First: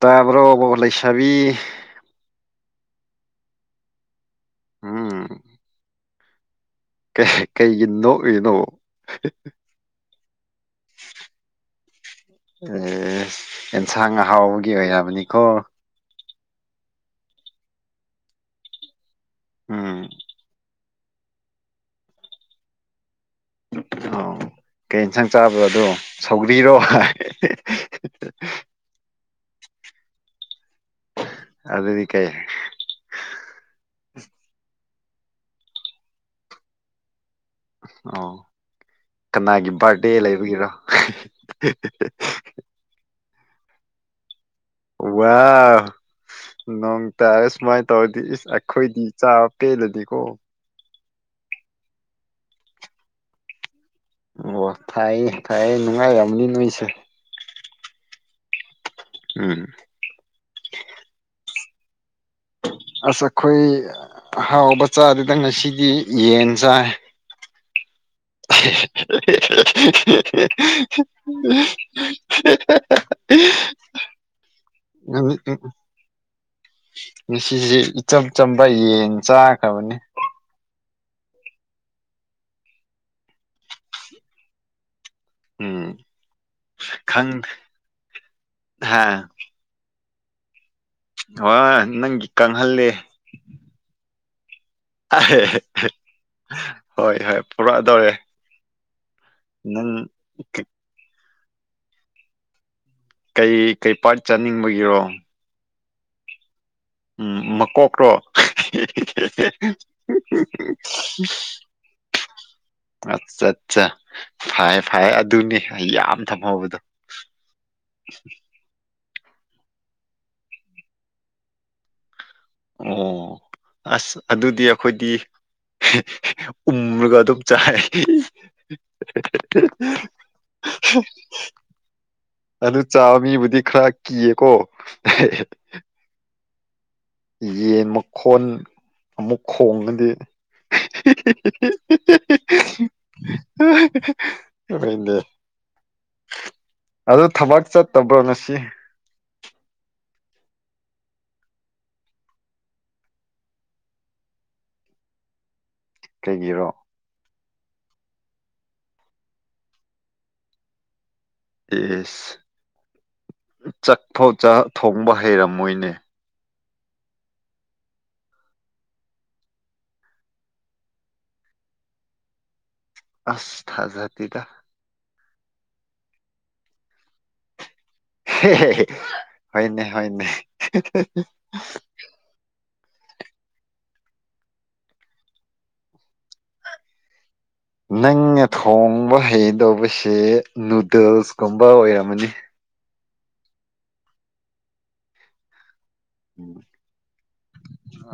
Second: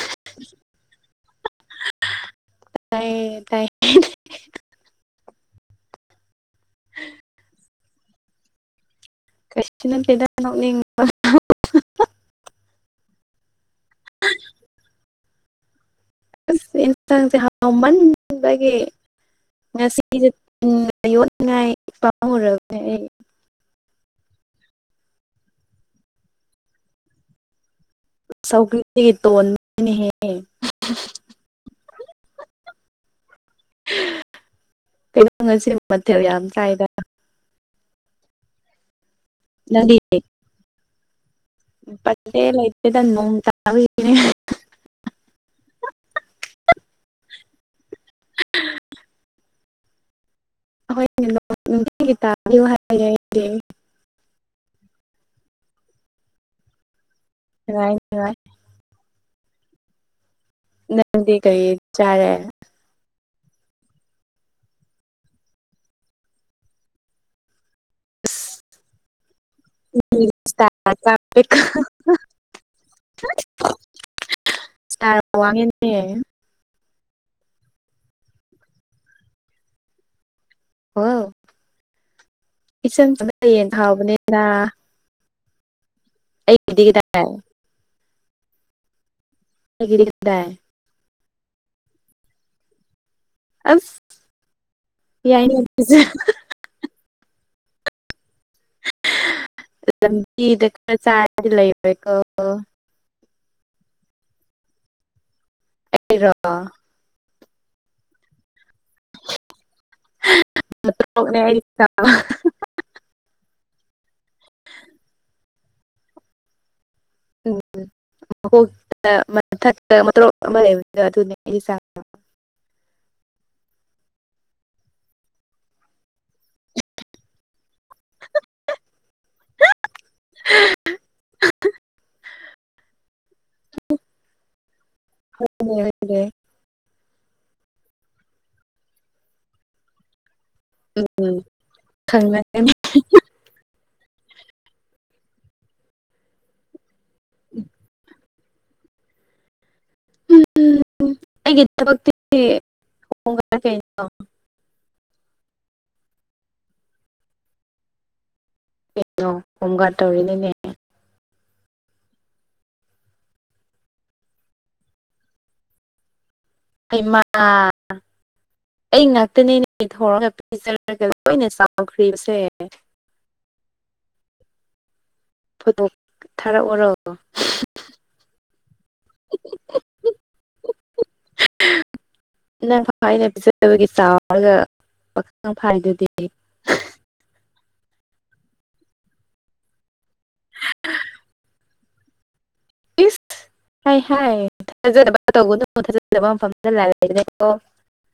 ꯇꯥꯕꯔꯣ ꯂꯩꯁꯥꯕꯤ ꯇꯥꯏꯌꯦ ꯇꯥꯏꯌꯦ ꯎꯝ ꯀꯩꯒꯤ [unintelligible] ꯀꯩꯁꯨ ꯅꯠꯇꯦꯗ ꯅꯣꯛꯅꯤꯡꯕ ꯑꯦ ꯑꯦꯟꯁꯥꯡ ꯑꯍꯥꯎꯕꯒꯤ ꯑꯣꯏꯔꯝꯅꯤꯀꯣ ꯑ ꯌꯦꯟꯁꯥꯡꯁꯦ ꯍꯥꯎꯃꯟꯕꯗꯒꯤ ꯎꯝ ꯉꯁꯤꯁꯦ ꯌꯣꯟꯠꯉꯥꯏ ꯑꯩ ꯄꯥꯝꯃꯨꯔꯕꯅꯦ ꯑꯩ ꯑ ꯀꯩ ꯏꯟꯁꯥꯡ ꯆꯥꯕꯔꯥ ꯑꯗꯣ ꯁꯧꯒꯔꯤꯔꯣ ꯁꯧꯒꯔꯤꯗꯒꯤ ꯇꯣꯟꯕꯅꯤ ꯍꯦ ꯑꯗꯨꯗꯤ ꯀꯥꯏ ꯀꯩꯅꯣ ꯉꯁꯤ ꯃꯊꯦꯜ ꯌꯥꯝ ꯀꯥꯏꯗ ꯑꯣ ꯀꯅꯥꯒꯤ ꯅꯪꯗꯤ ꯕꯥꯔꯗꯦ ꯂꯩꯕꯒꯤꯔꯣ ꯇꯦꯗ ꯅꯣꯡ ꯇꯥꯕꯅꯦ ꯋꯥ ꯅꯣꯡ ꯇꯥꯔꯦ ꯁꯨꯃꯥꯏꯅ ꯇꯧꯔꯗꯤ ꯏꯁ ꯑꯩꯈꯣꯏꯗꯤ ꯄꯦꯜꯂꯅꯤꯀꯣ [unintelligible] ꯑꯣ ꯊꯥꯏꯌꯦ ꯊꯥꯏꯌꯦ ꯅꯨꯡꯉꯥꯏꯔꯝꯅꯤ ꯅꯣꯏꯁꯦ ꯅꯨꯡꯉꯥꯏ ꯅꯨꯡꯉꯥꯏ ꯎꯝ ꯅꯪꯗꯤ ꯀꯔꯤ ꯆꯥꯔꯦ ꯑꯁ ꯑꯩꯈꯣꯏ ꯍꯥꯎꯕ ꯆꯥꯗꯦꯗꯪ ꯉꯁꯤꯗꯤ ꯌꯦꯟ ꯆꯥꯏ ꯑꯁ ꯅꯪꯗꯤ ꯁ꯭ꯇꯥꯔ [unintelligible] ꯆꯥꯕꯩ [unintelligible] [unintelligible] ꯉꯁꯤꯁꯦ ꯏꯆꯝ ꯆꯝꯕ ꯌꯦꯟ ꯆꯥꯈ꯭ꯔꯕꯅꯤ ꯍ ꯏꯆꯝ ꯆꯅ ꯍꯌꯦꯡ ꯊꯥꯎꯕꯅꯤꯅ ꯎꯝ ꯀꯗꯥꯏ ꯈꯪ ꯍꯥ ꯒꯤꯗ ꯋꯥ ꯅꯪꯒꯤ ꯀꯪꯍꯜꯜꯂꯤꯦ ꯑ ꯍꯣꯏ ꯍꯣꯏ ꯄꯨꯔꯛꯑꯗꯧꯔꯦ ꯅꯪ ꯂꯝ ꯆ ꯂꯩ ꯀꯩ ꯀꯩ ꯄꯥꯔꯠ ꯆꯥꯅꯤꯡꯕꯒꯤꯔꯣ ꯔ ꯎꯝ ꯃꯀꯣꯛꯇꯣ ꯑ ꯑꯣꯅꯦ ꯍꯥꯏ ꯑꯠꯠꯆꯥ ꯐꯩ ꯐꯔ ꯑꯗꯨꯅꯤ ꯑꯩ ꯌꯥꯝ ꯊꯝꯍꯧꯕꯗꯣ ꯃꯊ ꯑꯃ ꯂꯩꯕꯗ ꯑꯗꯨꯅꯦ ꯑꯩ ꯆ ꯑꯣ ꯑꯁ ꯑꯗꯨꯗꯤ ꯑꯩꯈꯣꯏꯗꯤ ꯎꯃ꯭ꯔꯒ ꯑꯗꯨꯝ ꯆꯥꯦ [unintelligible] ꯑꯗꯨ ꯆꯥꯕ ꯃꯤꯕꯨꯗꯤ ꯈꯔ ꯀꯤꯌꯦꯀꯣ ꯑꯣꯦ ꯌꯦꯟ ꯃꯈꯣꯟ ꯑꯃꯨꯛ ꯈꯣꯡꯉꯗꯤ ꯎꯝ ꯈꯪꯒꯅꯤ ꯗꯦ ꯑꯗꯨ ꯊꯕꯛ ꯆꯠꯇꯕ꯭ꯔꯣ ꯉꯁꯤ ꯎꯝ ꯍꯣꯡ ꯀꯦ ꯀꯩꯒꯤꯔꯣ ꯀꯩꯅꯣ ꯍꯣꯝꯒꯥꯔꯗ ꯇꯧꯔꯤꯅꯦꯅꯦ ꯌꯦꯁ ꯆꯥꯛꯐꯥꯎ ꯊꯣꯡꯕ ꯍꯩꯔꯝꯃꯣꯏꯅꯦ ꯍꯩꯃ ꯑꯩ ꯉꯥꯛꯇꯅꯦ ꯅꯨꯃꯤꯠ ꯍꯧꯔꯒ ꯄꯤꯖꯔꯒ ꯂꯣꯏꯅ ꯆꯥꯎꯈ꯭ꯔꯤꯕꯁꯦ ꯑꯁ ꯊꯖ ꯊꯤꯗ ꯐꯣꯇꯣ ꯊꯥꯔꯛꯑꯣꯔꯣ ꯍꯅꯦ ꯍꯅꯦ ꯅꯪ ꯑꯩꯅ ꯄꯤꯖꯕꯒꯤ ꯆꯥꯎꯔꯒ ꯄꯈꯪ ꯐꯥꯏꯗꯨꯗꯤ ꯅꯪꯅ ꯊꯣꯡꯕ ꯍꯩꯗꯧꯕꯁ ꯅꯨꯗꯜꯁꯀꯨꯝꯕ ꯑꯣꯏꯔꯝꯃꯅꯤ ꯏꯁ ꯍꯥꯏ ꯍꯥꯏ ꯊꯥꯖꯕ ꯇꯧꯕꯅ ꯊꯥꯖꯕ ꯃꯐꯝꯗ ꯂꯣ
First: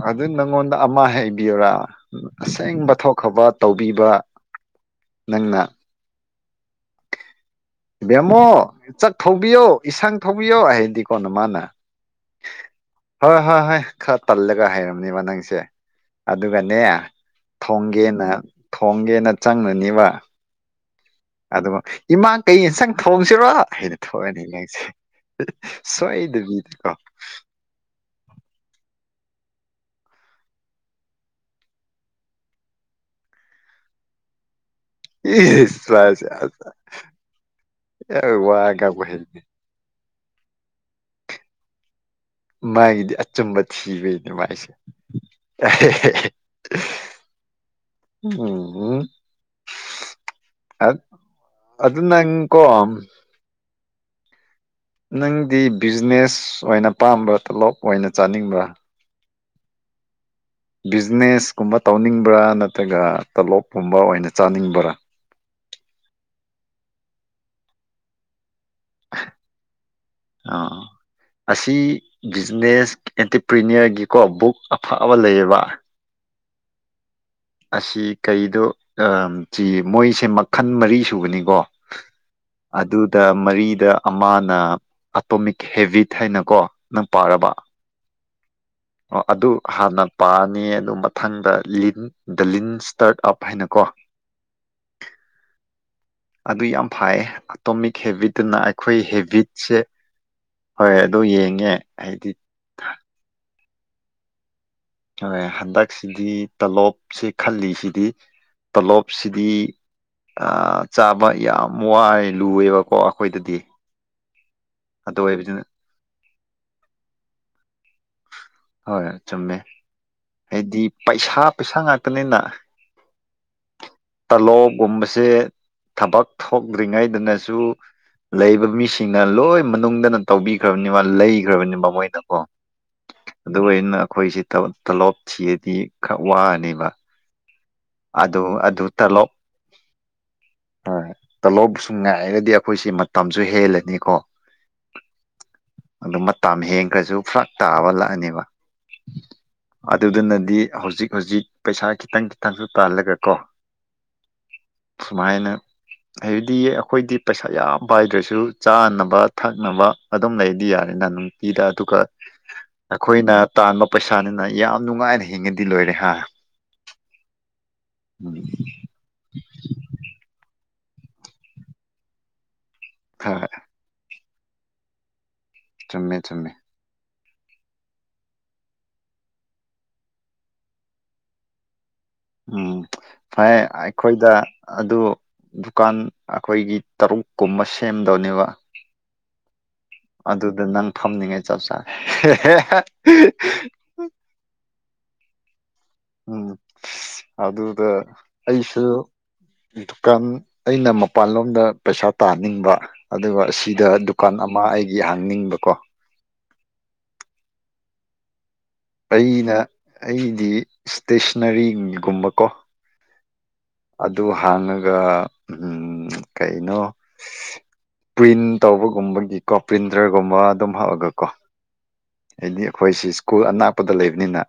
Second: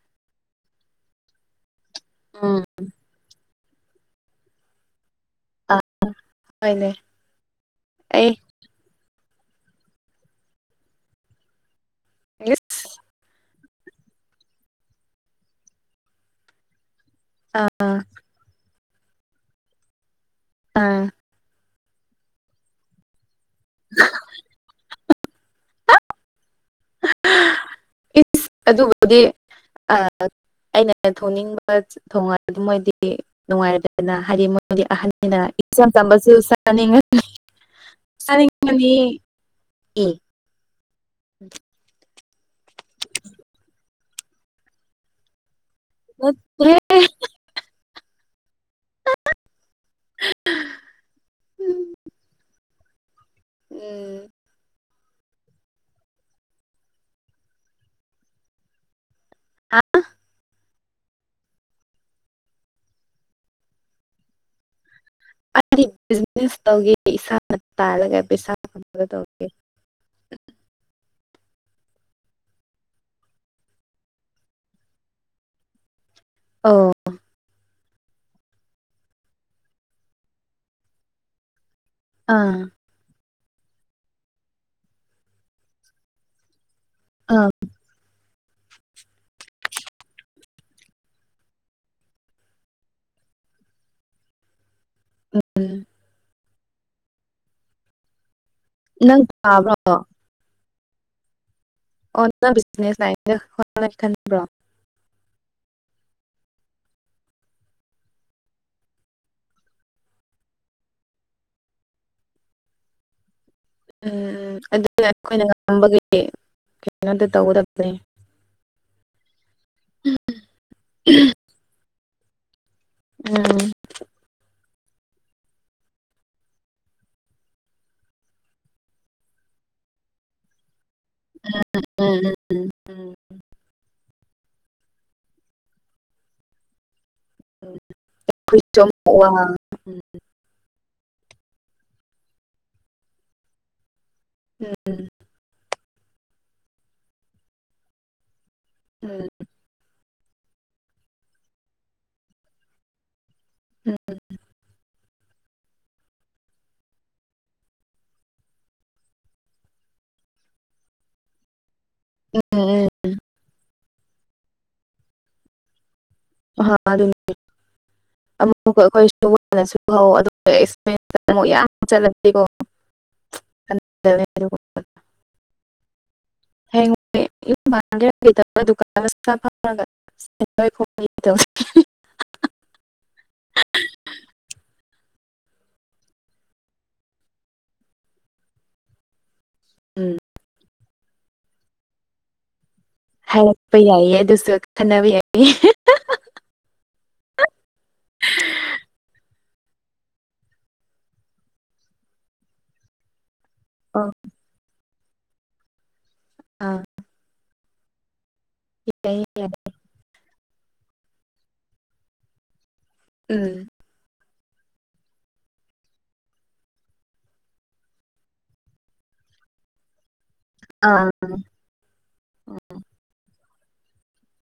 ꯑꯗꯨ ꯅꯪꯉꯣꯟꯗ ꯑꯃ ꯍꯩꯕꯤꯌꯔꯥ ꯎꯝ ꯑꯁꯦꯡꯕ ꯊꯣꯛꯈꯕ ꯇꯧꯕꯤꯕ ꯅꯪꯅ ꯍꯅꯦ ꯕꯦꯝꯃꯣ ꯆꯥꯛ ꯊꯧꯕꯤꯌꯣ ꯏꯁꯁꯥꯡ ꯊꯧꯕꯤꯌꯣ ꯍꯥꯏꯗꯤ ꯀꯣꯅ ꯃꯥꯅ ꯏꯁ ꯍ ꯍꯣꯏ ꯍꯣꯏ ꯈꯔ ꯇꯜꯂꯒ ꯍꯩꯔꯕꯝꯅꯤ ꯋꯥ ꯅꯪꯁꯦ ꯑꯗꯨꯒꯅꯦ ꯊꯣꯡꯒꯦꯅ ꯊꯣꯡꯒꯦꯅ ꯆꯪꯅꯅꯤꯕ ꯑꯥ ꯑꯗꯨꯕꯨ ꯏꯃꯥꯡ ꯀꯩ ꯏꯟꯁꯪ ꯊꯣꯡꯁꯤꯔꯣ ꯑꯩꯅ ꯊꯣꯛꯑꯅꯤ ꯅꯪꯁꯦ ꯁꯋꯥꯏꯗꯕꯤꯗ ꯀꯣ ꯏꯁ ꯑꯗꯨꯕꯨꯗꯤ ꯑ ꯑꯩꯅ ꯊꯣꯡꯅꯤꯡꯕ ꯊꯣꯡꯉꯗꯤ ꯃꯣꯏꯗꯤ ꯅꯨꯡꯉꯥꯏꯔꯦꯗꯅ ꯍꯥꯏꯗꯤ ꯃꯣꯏꯗꯤ ꯑꯍꯟ ꯑꯩꯅ ꯏꯁ ꯏꯆꯝ ꯃꯥꯁꯦ ꯇꯝꯕꯁꯨ ꯑꯁ ꯁꯅꯤ ꯌꯥꯝ ꯋꯥ ꯁꯅꯤꯡꯉꯅꯤ ꯉꯥꯡꯕ ꯍꯩꯇꯦ ꯏ [unintelligible] ꯃꯥꯒꯤꯗꯤ ꯑꯆꯨꯝꯕ ꯊꯤꯕꯩꯅꯦ ꯃꯥꯏꯁꯦ ꯅꯠꯇꯦ ꯑꯨꯝ ꯍꯨꯝ ꯑꯗꯨ ꯅꯪꯀꯣ ꯑꯨꯝ ꯅꯪꯗꯤ ꯕꯤꯖꯤꯅꯦꯁ ꯑꯣꯏꯅ ꯄꯥꯝꯕ꯭ꯔꯥ ꯇꯣꯂꯣꯞ ꯑꯣꯏꯅ ꯆꯥꯅꯤꯡꯕ꯭ꯔꯥ ꯍꯥ ꯕꯤꯖꯤꯅꯦꯁ ꯀꯨꯝꯕ ꯇꯧꯅꯤꯡꯕ꯭ꯔꯥ ꯅꯠꯇ꯭ꯔꯒ ꯇꯣꯂꯣꯞꯀꯨꯝꯕ ꯑꯣꯏꯅ ꯆꯥꯅꯤꯡꯕ꯭ꯔꯥ ꯑꯩꯗꯤ ꯕꯤꯖꯤꯅꯦꯁ ꯇꯧꯒꯦ ꯏꯁꯥꯅ ꯇꯥꯜꯂꯥꯒ ꯄꯩꯁꯥ ꯐꯪꯕꯥꯗꯣ ꯇꯧꯒꯦ ꯑꯥ ꯑꯁꯤ ꯕꯤꯖꯤꯅꯦꯁ ꯑꯦꯟꯇꯔꯄ꯭ꯔꯤꯅꯣꯔꯒꯤꯀꯣ ꯕꯨꯛ ꯑꯐꯕ ꯂꯩꯌꯦꯕ ꯑꯥꯎ ꯑꯁꯤ ꯀꯩꯗꯣ ꯑꯥ ꯃꯣꯏꯁꯦ ꯃꯈꯜ ꯃꯔꯤ ꯁꯨꯕꯅꯤꯀꯣ ꯑꯥ ꯑꯗꯨꯗꯥ ꯃꯔꯤꯗ ꯑꯃꯅ ꯑꯇꯣꯃꯤꯛ ꯍꯦꯕꯤꯠ ꯍꯥꯏꯅꯀꯣ ꯅꯪ ꯑꯥ ꯄꯥꯔꯕ ꯑꯣ ꯑꯗꯨ ꯍꯥꯟꯅ ꯄꯥꯅꯤ ꯑꯗꯨ ꯃꯊꯪꯗ ꯂꯤꯟ ꯗꯥ ꯂꯤꯟ ꯁꯇꯥꯔꯠ ꯑꯞ ꯍꯥꯏꯅꯀꯣ ꯑꯨꯝ ꯑꯗꯨ ꯌꯥꯝ ꯐꯩꯌꯦ ꯑꯇꯣꯃꯤꯛ ꯍꯦꯕꯤꯠꯇꯨꯅ ꯑꯩꯈꯣꯏ ꯅꯪ ꯍꯦꯕꯤꯠꯁꯦ ꯇꯥꯕ꯭ꯔꯣ ꯍꯣꯏ ꯑꯗꯨ ꯌꯦꯡꯉꯦ ꯑꯣ ꯍꯥꯏꯗꯤ ꯅꯪ ꯕꯤꯖꯤꯅꯦꯁ ꯂꯥꯏꯜꯗꯥ ꯍꯣꯠꯅꯥꯒꯦ ꯈꯟꯕ꯭ꯔꯣ ꯍꯣꯏ ꯍꯟꯗꯛꯁꯤꯗꯤ ꯇꯂꯣꯞꯁꯦ ꯈꯜꯂꯤꯁꯤꯗꯤ ꯇꯂꯣꯞꯁꯤꯗꯤ ꯆꯥꯕ ꯌꯥꯝ ꯋꯥꯏ ꯂꯨꯑꯦꯕꯀꯣ ꯑꯩꯈꯣꯏꯗꯗꯤ ꯎꯝ ꯎꯝ ꯑꯗꯨꯅ ꯑꯗꯨ ꯑꯩꯈꯣꯏꯅ ꯑꯣꯏꯕꯗꯨꯅ ꯉꯝꯕꯒꯤ ꯀꯩꯅꯣꯗ ꯇꯧꯒꯗꯕꯅꯤ ꯍꯣꯏ ꯆꯨꯝꯃꯦ ꯍꯥꯏꯗꯤ ꯄꯩꯁꯥ ꯄꯩꯁꯥ ꯉꯥꯛꯇꯅꯤꯅ ꯎꯝ ꯇꯥꯂꯣꯞ ꯒꯨꯝꯕꯁꯦ ꯊꯕꯛ ꯊꯣꯛꯇ꯭ꯔꯤꯉꯩꯗꯅꯁꯨ ꯂꯩꯕ ꯃꯤꯁꯤꯡꯅ ꯂꯣꯏ ꯃꯅꯨꯡꯗꯅ ꯇꯧꯕꯤꯈ꯭ꯔꯕꯅꯤꯕ ꯂꯩꯈ꯭ꯔꯕꯅꯤꯕ ꯃꯣꯏꯅꯀꯣ ꯑꯨꯝ ꯑꯗꯨꯑꯣꯏꯅ ꯑꯩꯈꯣꯏꯁꯦ ꯇꯣꯂꯣꯞ ꯊꯤꯔꯗꯤ ꯈꯔ ꯋꯥꯅꯦꯕ ꯑꯗꯨ ꯑꯗꯨ ꯇꯥꯂꯣꯞ [unintelligible] ꯍꯣꯏ ꯇꯣꯞꯁꯨ ꯉꯥꯏꯔꯗꯤ ꯑꯩꯈꯣꯏꯁꯤ ꯃꯇꯝꯁꯨ ꯍꯦꯜꯂꯥꯅꯤꯀꯣ ꯑꯨꯝ ꯑꯗꯨ ꯃꯇꯝ ꯍꯦꯟꯈ꯭ꯔꯁꯨ ꯐ꯭ꯔꯥꯛ ꯇꯥꯕ ꯂꯥꯛꯑꯅꯤꯕ ꯑꯨꯝ ꯑꯗꯨꯗꯨꯅꯗꯤ ꯍꯧꯖꯤꯛ ꯍꯧꯖꯤꯛ ꯄꯩꯁꯥ ꯈꯤꯇꯪ ꯈꯤꯇꯪꯁꯨ ꯇꯥꯜꯂꯒ ꯀꯣ ꯑꯨꯝ ꯁꯨꯃꯥꯏꯅ ꯍꯥꯏꯕꯗꯤ ꯑꯩꯈꯣꯏꯗꯤ ꯄꯩꯁꯥ ꯌꯥꯝ ꯄꯥꯏꯗ꯭ꯔꯁꯨ ꯆꯥꯅꯕ ꯊꯛꯅꯕ ꯑꯗꯨꯝ ꯂꯩꯗꯤ ꯌꯥꯔꯦꯅ ꯑꯗꯨꯒ ꯎꯝ ꯎꯝ ꯎꯝ ꯑꯩꯈꯣꯏꯅ ꯇꯥꯟꯕ ꯄꯩꯁꯥꯅꯤꯅ ꯌꯥꯝ ꯅꯨꯡꯉꯥꯏꯅꯥ ꯍꯤꯡꯉꯥꯗꯤ ꯂꯣꯏꯔꯦ ꯍꯥ ꯍꯥ ꯑꯗꯨꯅꯦ ꯎꯝ ꯑꯃꯨꯛꯀꯥ ꯑꯈꯣꯏꯁꯨ [unintelligible] [unintelligible] [unintelligible] ꯆꯨꯝꯃꯦ ꯆꯨꯝꯃꯦ [unintelligible] [unintelligible] ꯎꯝ ꯐꯩ ꯑꯩꯈꯣꯏꯗꯥ ꯑꯗꯨ ꯗꯨꯀꯥꯟ ꯑꯩꯈꯣꯏꯒꯤ ꯇꯔꯨꯛ ꯀꯨꯝꯕ ꯁꯦꯝꯗꯧꯅꯦꯕ ꯎꯝ ꯑꯗꯨꯗ ꯅꯪ ꯐꯝꯅꯤꯡꯉꯥꯏ ꯆꯞ ꯆꯥꯔꯦ ꯍꯥꯏꯔꯛꯄ ꯌꯥꯏꯌꯦ ꯑꯗꯨꯁꯨ ꯈꯟꯅꯕ ꯌꯥꯏꯌꯦ [unintelligible] ꯎꯝ ꯑꯗꯨꯗ ꯑꯩꯁꯨ ꯗꯨꯀꯥꯟ ꯑꯩꯅ ꯃꯄꯥꯟꯂꯣꯝꯗ ꯄꯩꯁꯥ ꯇꯥꯅꯤꯡꯕ ꯑꯗꯨꯒ ꯑꯁꯤꯗ ꯑꯣ ꯗꯨꯀꯥꯟ ꯑꯃ ꯑꯩꯒꯤ ꯍꯥꯡꯅꯤꯡꯕꯀꯣ ꯑꯥ ꯌꯥꯏꯌꯦ ꯌꯥꯏꯌꯦ ꯑꯩꯅ ꯑꯩꯗꯤ ꯏꯁꯇꯦꯁꯅꯔꯤꯒꯨꯝꯕꯀꯣ ꯎꯝ ꯑꯗꯨ ꯍꯥꯡꯉꯒ ꯎꯝ ꯀꯩꯅꯣ ꯄ꯭ꯔꯤꯟ ꯇꯧꯕꯒꯨꯝꯕꯒꯤꯀꯣ ꯄ꯭ꯔꯤꯟꯇꯔꯒꯨꯝꯕ ꯑꯗꯨꯝ ꯑꯥ ꯍꯥꯞꯑꯒꯀꯣ ꯍꯥꯏꯗꯤ ꯑꯩꯈꯣꯏꯁꯤ ꯁ꯭ꯀꯨꯜ ꯑꯅꯥꯛꯄꯗ ꯂꯩꯕꯅꯤꯅ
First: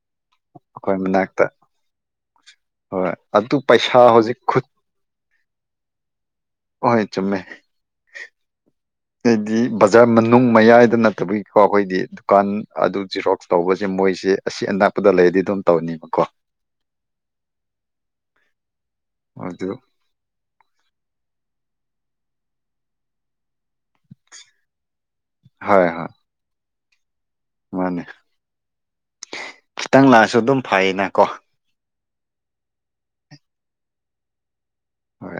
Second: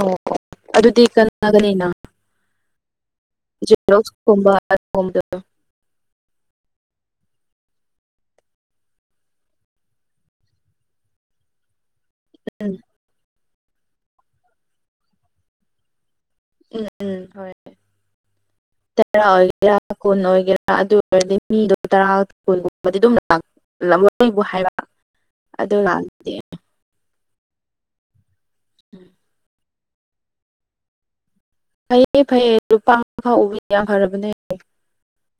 ꯑꯣ ꯑꯣ ꯑꯈꯣꯏ ꯑꯗꯨꯗꯤ ꯃꯅꯥꯛꯇ ꯀꯅꯥꯒꯅꯤꯅ ꯍꯣꯏ ꯑꯗꯨ ꯄꯩꯁꯥ ꯍꯧꯖꯤꯛ ꯖꯦꯔꯣꯛꯁꯀꯨꯝꯕ ꯈꯨꯠ ꯑꯗꯨꯒꯨꯝꯕꯗꯣ ꯍꯣꯏ ꯆꯨꯝꯃꯦ ꯍꯥꯏꯗꯤ ꯕꯖꯥꯔ ꯃꯅꯨꯡ ꯃꯌꯥꯏꯗ ꯅꯠꯇꯕꯒꯤꯀꯣ ꯑꯩꯈꯣꯏꯗꯤ ꯗꯨꯀꯥꯟ ꯎꯝ ꯑꯗꯨ ꯖꯤꯔꯣ ꯇꯧꯕꯁꯦ ꯃꯣꯏꯁꯦ ꯑꯁꯤ ꯑꯅꯛꯄꯗ ꯂꯩꯔꯗꯤ ꯑꯗꯨꯝ ꯇꯧꯅꯤꯕꯀꯣ ꯎꯝ ꯎꯝ ꯍꯣꯏ ꯇꯔꯥ ꯑꯗꯨ ꯑꯣꯏꯒꯦꯔꯥ ꯀꯨꯟ ꯑꯣꯏꯒꯦꯔꯥ ꯑꯗꯨ ꯑꯣꯏꯔꯗꯤ ꯃꯤꯗꯣ ꯇꯔꯥ ꯀꯨꯟꯒꯨꯝꯕꯗꯤ ꯑꯗꯨꯝ [unintelligible] ꯑꯩꯕꯨ ꯍꯥꯏꯔ ꯑꯗꯨ ꯍꯣꯏ ꯍꯣꯏ ꯀꯥꯟꯗꯗꯤ ꯃꯥꯅꯦ [unintelligible] ꯈꯤꯇꯪ ꯂꯥꯛꯑꯁꯨ ꯑꯗꯨꯝ ꯐꯩꯌꯦꯅ ꯀꯣ ꯐꯩꯌꯦ ꯐꯩꯌꯦ ꯂꯨꯄꯥ ꯐꯥꯎ ꯎꯕꯤ ꯌꯥꯝ ꯐꯔꯕꯅꯦ ꯍꯣꯏ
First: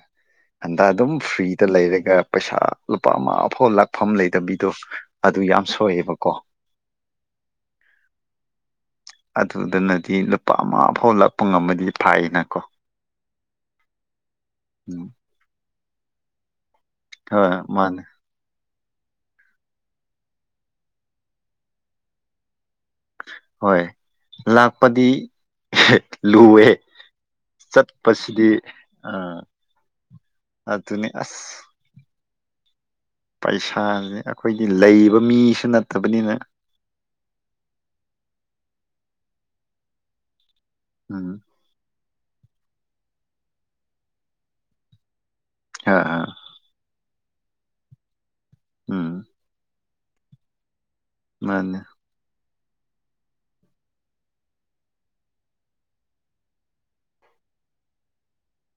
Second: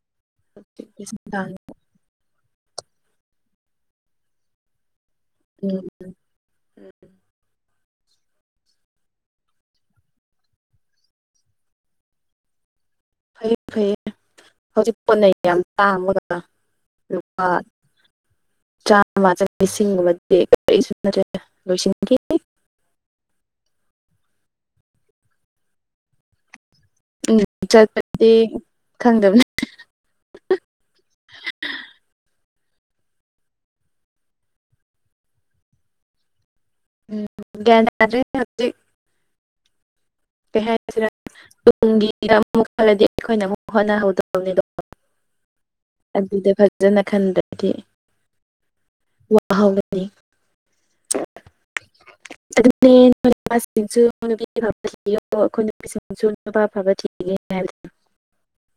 ꯍꯟꯗꯛ ꯑꯗꯨꯝ ꯐ꯭ꯔꯤꯗ ꯂꯩꯔꯒ ꯄꯩꯁꯥ ꯂꯨꯄꯥ ꯑꯃ ꯑꯐꯥꯎ ꯂꯥꯛꯐꯝ ꯂꯩꯇꯕꯤꯗꯣ ꯑꯗꯨ ꯌꯥꯝ ꯎꯝ ꯁꯣꯛꯑꯦꯕꯀꯣ ꯑꯗꯨꯗꯅꯗꯤ ꯂꯨꯄꯥ ꯑꯃ ꯐꯥꯎ ꯂꯥꯛꯄ ꯉꯝꯃꯗꯤ ꯐꯥꯏꯌꯦꯅꯀꯣ ꯐꯩꯌꯦ ꯐꯩꯌꯦ ꯍꯧꯖꯤꯛ ꯎꯝ ꯀꯣꯟꯅ ꯌꯥꯝ ꯇꯥꯡ [unintelligible] ꯂꯨꯄꯥ ꯍꯣꯏ ꯃꯥꯅꯦ ꯆꯥꯝꯃ ꯆ [unintelligible] ꯂꯤꯁꯤꯡꯒꯨꯝꯕꯗꯤ ꯀꯔꯤꯁꯨ ꯅꯠꯇꯦ ꯂꯣꯏꯁꯟꯈꯤꯅꯤ ꯍꯣꯏ ꯂꯥꯛꯄꯗꯤ ꯂꯨꯑꯦ ꯎꯝ ꯆꯠꯄꯗꯤ ꯆꯠꯄꯁꯤꯗꯤ ꯑ ꯈꯪꯗꯕꯅꯦ ꯑꯗꯨꯅꯤ ꯑꯁ ꯄꯩꯁꯥꯖꯦ ꯑꯩꯈꯣꯏꯒꯤ ꯂꯩꯕ ꯃꯤꯁꯨ ꯅꯠꯇꯕꯅꯤꯅ ꯎꯝ [unintelligible] ꯍꯧꯖꯤꯛ ꯀ ꯍꯥꯏ [unintelligible] ꯎꯝ ꯇꯨꯡꯒꯤ ꯑꯃꯨꯛ [unintelligible] ꯑꯩꯈꯣꯏꯅ ꯑꯃꯨꯛ ꯍꯣꯠꯅꯍꯧꯗꯕꯅꯤꯗꯣ ꯑꯥ ꯑꯥ ꯗ ꯐꯖꯅ ꯈꯟꯗ꯭ꯔꯗꯤ ꯎꯝ ꯋꯥꯍꯧꯅꯤ ꯅꯤ [unintelligible] ꯃꯥꯅꯦ ꯑꯗꯨꯅꯦ ꯅꯣꯏ ꯅꯨꯄꯥꯁꯤꯡꯁꯨ [unintelligible] ꯊꯤꯌꯣ ꯑꯩꯈꯣꯏ ꯅꯨꯄꯤꯁꯤꯡꯁꯨ ꯅꯨꯄꯥ ꯑꯐꯕ ꯊꯤꯒꯦ ꯍꯥꯏꯕ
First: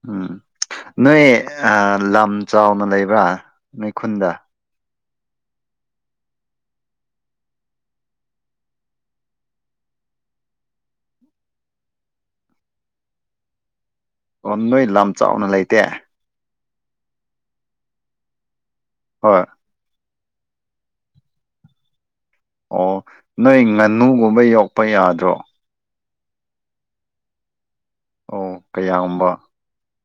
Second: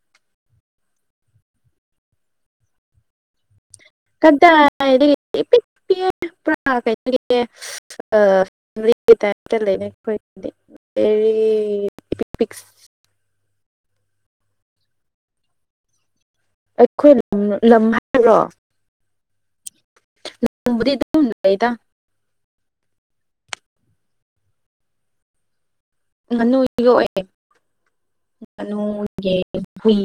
ꯎꯝ ꯅꯣꯏ ꯑ ꯂꯝ ꯆꯥꯎꯅ ꯂꯩꯕ꯭ꯔꯥ ꯅꯣꯏ ꯈꯨꯟꯗ ꯀꯗꯥꯏꯗꯒꯤ ꯏꯄꯤꯛ ꯄꯤꯛꯑꯦ ꯄꯨꯔꯥ [unintelligible] ꯑ [unintelligible] ꯇꯥꯏꯞꯇ ꯂꯩꯔꯦ ꯑꯈꯣꯏꯒꯤꯗꯤ ꯑꯦꯔꯤ [unintelligible] ꯑꯣ ꯅꯣꯏ ꯂꯝ ꯆꯥꯎꯅ ꯂꯩꯇꯦ ꯑꯩꯈꯣꯏ ꯂꯝ ꯂꯝ ꯍꯥꯏꯕ꯭ꯔꯣ ꯍꯣꯏ ꯂꯝꯕꯨꯗꯤ ꯑꯗꯨꯝ ꯂꯩꯗ ꯑꯣ ꯅꯣꯏ ꯉꯥꯅꯨꯒꯨꯝꯕ ꯌꯣꯛꯄ ꯌꯥꯗ꯭ꯔꯣ ꯉꯥꯅꯨ ꯌꯣꯛꯑꯦ ꯑꯣ ꯉꯥꯅꯨ ꯀꯌꯥꯒꯨꯝꯕ ꯌꯦ ꯍꯨꯏ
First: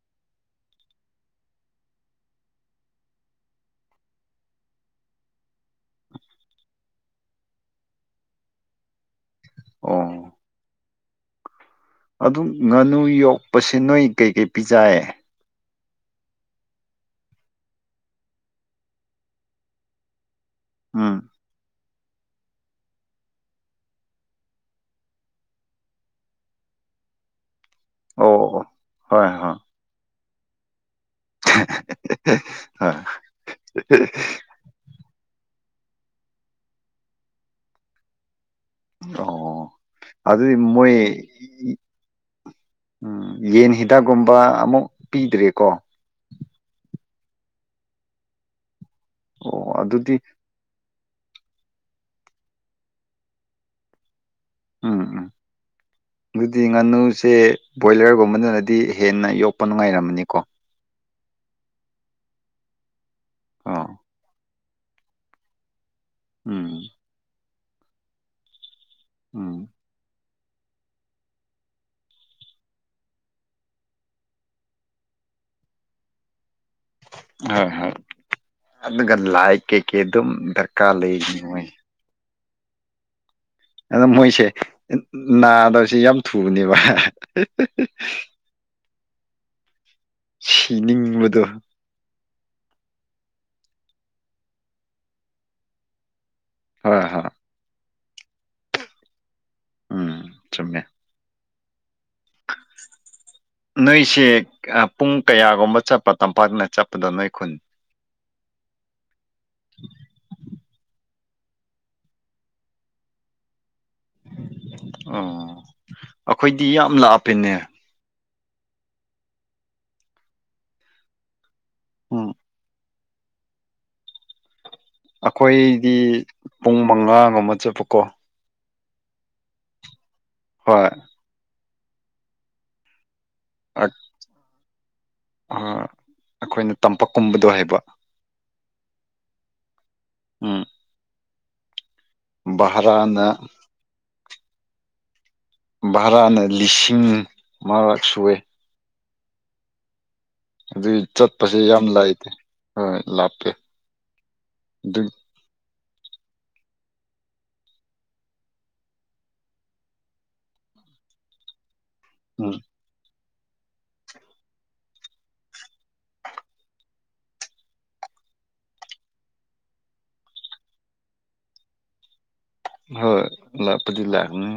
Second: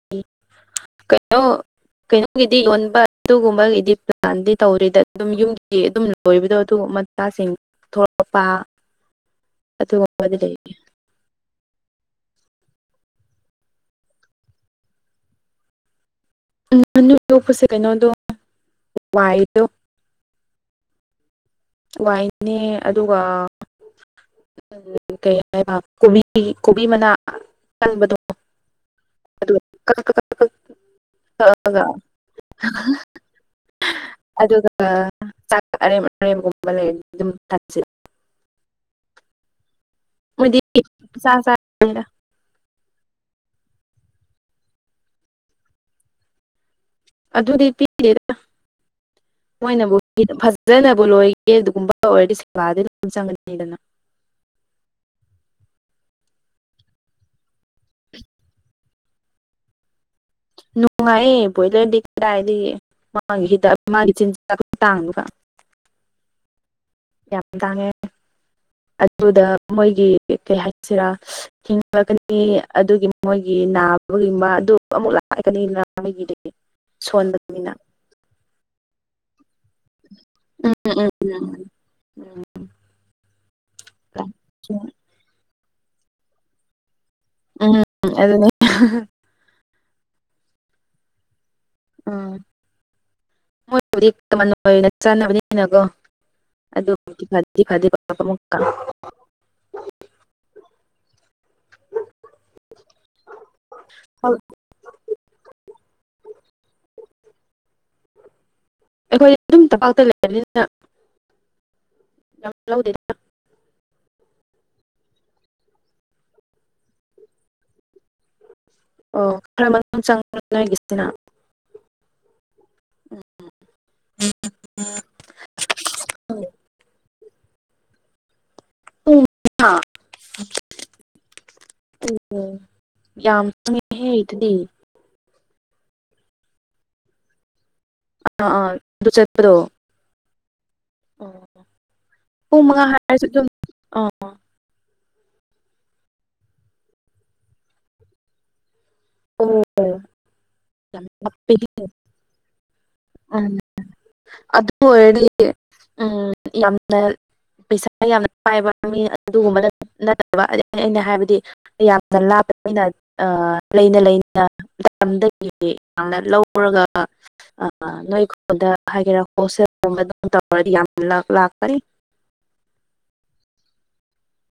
ꯀꯩꯅꯣ ꯀꯩꯅꯣꯒꯤꯗꯤ ꯌꯣꯟꯕ ꯑꯗꯨꯒꯨꯝꯕꯒꯤꯗꯤ ꯄ꯭ꯂꯥꯟꯗꯤ ꯇꯧꯔꯦꯗꯠ ꯑꯗꯨꯝ ꯌꯨꯝꯒꯤ ꯑꯗꯨꯝ ꯂꯣꯏꯕꯗꯣ ꯑꯗꯨꯑꯨꯝ ꯃꯊꯥꯁꯤꯡ ꯊꯣꯑꯛꯄ ꯑꯣ ꯑꯗꯨꯒꯨꯝꯕꯗꯤ ꯂꯩꯌꯦ ꯑꯗꯨꯝ ꯉꯥꯅꯨ ꯌꯣꯛꯄꯁꯤ ꯅꯣꯏ ꯀꯩꯀꯩ ꯄꯤꯖꯥꯏꯌꯦ ꯉꯅꯨ ꯌꯣꯛꯄꯁꯦ ꯀꯩꯅꯣꯗꯣ ꯋꯥꯏꯗꯣ ꯎꯝ ꯋꯥꯏꯅꯦ ꯑꯗꯨꯒ ꯀꯩ ꯍꯥꯏꯕ ꯀꯣꯕꯤ ꯀꯣꯕꯤ ꯃꯅꯥ ꯀꯟꯕꯗꯣ ꯑꯣ ꯑꯣ ꯍꯣꯏ ꯍꯣꯏ ꯑꯗꯨꯒ ꯀꯛ ꯀꯛ ꯀꯛ ꯀꯛ ꯀꯛꯑꯒ ꯍꯣꯏ ꯑꯗꯨꯒ ꯒ ꯆꯥꯛ ꯑꯔꯦꯝ ꯑꯔꯦꯝꯒꯨꯝꯕ ꯂꯩꯔꯗꯤ ꯗꯨꯝ ꯊꯥꯠꯆꯤꯠ ꯑꯣ ꯑꯗꯨꯗꯤ ꯃꯣꯏꯗꯤ ꯃꯣꯏ ꯆꯥ ꯆꯥꯅꯤꯗ ꯎꯝ ꯌꯦꯟ ꯍꯤꯗꯥꯛꯒꯨꯝꯕ ꯑꯃꯨꯛ ꯄꯤꯗ꯭ꯔꯦꯀꯣ ꯑꯗꯨꯗꯤ ꯄꯤꯗꯦꯗ ꯑꯣ ꯃꯣꯏꯅꯕꯨ ꯑꯗꯨꯗꯤ ꯏꯗꯝ ꯐꯖ ꯐꯖꯅꯕꯨ ꯂꯣꯏꯒꯦ ꯑꯗꯨꯒꯨꯝꯕ ꯑꯣꯏꯔꯗꯤ ꯁꯦꯕꯥꯗꯤ ꯑꯗꯨꯝ ꯆꯪꯒꯅꯤꯗꯅ ꯎꯝ ꯎꯝ ꯑꯗꯨꯗꯤ ꯉꯥꯅꯨꯁꯦ ꯕꯣꯏꯂꯔꯒꯨꯝꯕꯅꯗꯤ ꯍꯦꯟꯅ ꯌꯣꯛꯄ ꯅꯨꯡꯉꯥꯏꯔꯝꯃꯅꯤꯀꯣ ꯅꯨꯡꯉꯥꯏꯌꯦ ꯕꯣꯏꯂꯔꯗꯤ ꯀꯗꯥꯏꯗꯏ ꯃꯥꯒꯤ ꯍꯤꯗ ꯑꯣ ꯃꯥꯒꯤ ꯆꯤꯆꯥꯛ ꯀꯨꯇꯥꯡꯗꯨ ꯒ ꯎꯝ ꯌꯥꯝ ꯇꯥꯡꯉꯦ ꯑꯗꯨꯗ ꯎꯝ ꯃꯣꯏꯒꯤ ꯀꯩ ꯍꯥꯏꯠꯁꯤꯔꯥ ꯍꯤꯡꯉꯛꯀꯅꯤ ꯑꯗꯨꯒꯤ ꯃꯣꯏꯒꯤ ꯅꯥꯕꯏꯝꯃ ꯑꯗꯨ ꯑꯃꯨꯛ ꯂꯥꯛꯀꯅꯤꯅ ꯍꯣꯏ ꯁꯣꯟꯕꯃꯤꯅꯥ ꯍꯣꯏ ꯑꯗꯨꯒ ꯂꯥꯏꯛ ꯀꯩꯀꯦ ꯑꯗꯨꯝ ꯎꯝ ꯗꯔꯀꯥ ꯎꯝ ꯂꯩꯔꯤ ꯃꯣꯏꯁꯦ ꯎꯝ ꯑꯗꯨ ꯃꯣꯏꯁꯦ ꯎꯝ ꯅꯥꯗꯁꯨ ꯌꯥꯝ ꯊꯨꯕꯅꯦꯕ ꯎꯝ ꯑꯗꯨꯅꯦ ꯁꯤꯅꯤꯡꯕꯗꯨ ꯑ ꯃꯣꯏꯕꯨꯗꯤ ꯀꯃꯟ ꯑꯣꯏꯅ ꯆꯥꯅꯕꯅꯤꯅꯒꯣ ꯍꯣꯏ ꯑꯗꯨꯒꯨꯗꯤ ꯍꯣꯏ ꯐꯠꯗꯤ ꯐꯥꯗꯤꯕ ꯑꯃꯨꯛꯀ ꯎꯝ ꯆꯨꯝꯃꯦ ꯅꯣꯏꯁꯦ ꯀꯩꯌ ꯄꯨꯡ ꯀꯌꯥꯒꯨꯝꯕ ꯆꯞꯄ ꯇꯝꯄꯥꯛꯅ ꯆꯞꯄꯗꯣ ꯅꯣꯏ ꯈꯨꯟ ꯑꯩꯈꯣꯏ ꯑꯗꯨꯝ ꯇꯝꯄꯥꯛꯇ ꯂꯩꯔꯅꯤꯅ ꯂꯧꯗꯦꯗ ꯑꯣ ꯑꯈꯣꯏꯗꯤ ꯌꯥꯝ ꯂꯥꯞꯄꯦꯅꯦ ꯑꯣ ꯈꯔ ꯃꯅꯨꯝ ꯆꯪꯕ꯭ꯔꯥ ꯅꯣꯏꯒꯤꯁꯤꯅ ꯑꯝ ꯎꯝ ꯎꯝ ꯑꯈꯣꯏꯗꯤ ꯄꯨꯡ ꯃꯉꯥꯉꯨꯝꯕ ꯆꯄꯀꯣ ꯑꯥ ꯍꯣꯏ ꯇꯨꯏꯤꯛ ꯑ ꯌꯥꯝ ꯈꯪ ꯉꯦꯍꯦ ꯗꯨꯗꯤ ꯑ ꯑꯈꯣꯏꯅ ꯇꯝꯄꯛꯀꯨꯝꯕꯗꯣ ꯍꯥꯏꯕ ꯑꯥ ꯑꯥ ꯑꯟ ꯗꯨ ꯆꯠꯄꯗꯣ ꯎꯝ ꯑꯣ ꯄꯨꯡ ꯃꯉꯥ ꯚꯔꯥꯅ ꯍꯥꯏꯔꯁꯨ ꯏꯌꯨꯝ ꯚꯔꯥꯅ ꯂꯤꯁꯤꯡ ꯃꯔꯛ ꯁꯨꯏꯌꯦ ꯑꯣ ꯑꯗꯨꯏ ꯌꯥꯝ ꯆꯠꯄꯁꯦ ꯂꯥꯞꯄꯦꯍꯦ ꯌꯥꯝ ꯂꯥꯏꯇꯦ ꯍ ꯂꯥꯞꯀꯦ ꯎꯝ ꯑꯗꯨ ꯑꯣꯏꯔꯗꯤ ꯎꯝ ꯌꯥꯝꯅꯠ ꯄꯩꯁꯥ ꯌꯥꯝꯅ ꯄꯥꯏꯕ ꯃꯤ ꯑꯗꯨꯒꯨꯝꯕ ꯅꯠ ꯅꯠꯇꯕ ꯑꯗꯤ ꯑꯩꯅ ꯍꯥꯏꯕꯗꯤ ꯌꯥꯝꯅ ꯎꯝ ꯂꯥꯞꯄꯟꯃꯤꯅꯠ ꯂꯩꯅ ꯂꯩꯅ ꯃꯇꯝꯗꯒꯤ ꯌꯥꯝꯅ ꯂꯧꯔꯒ ꯅꯣꯏ ꯈꯕꯗ ꯍꯥꯏꯒꯦꯔꯜ ꯇꯧꯔꯗꯤ ꯌꯥꯝ ꯂꯥꯛꯀꯅꯤ ꯍꯣꯏ ꯂꯥꯛꯄꯗꯤ ꯂꯥꯛꯅꯤ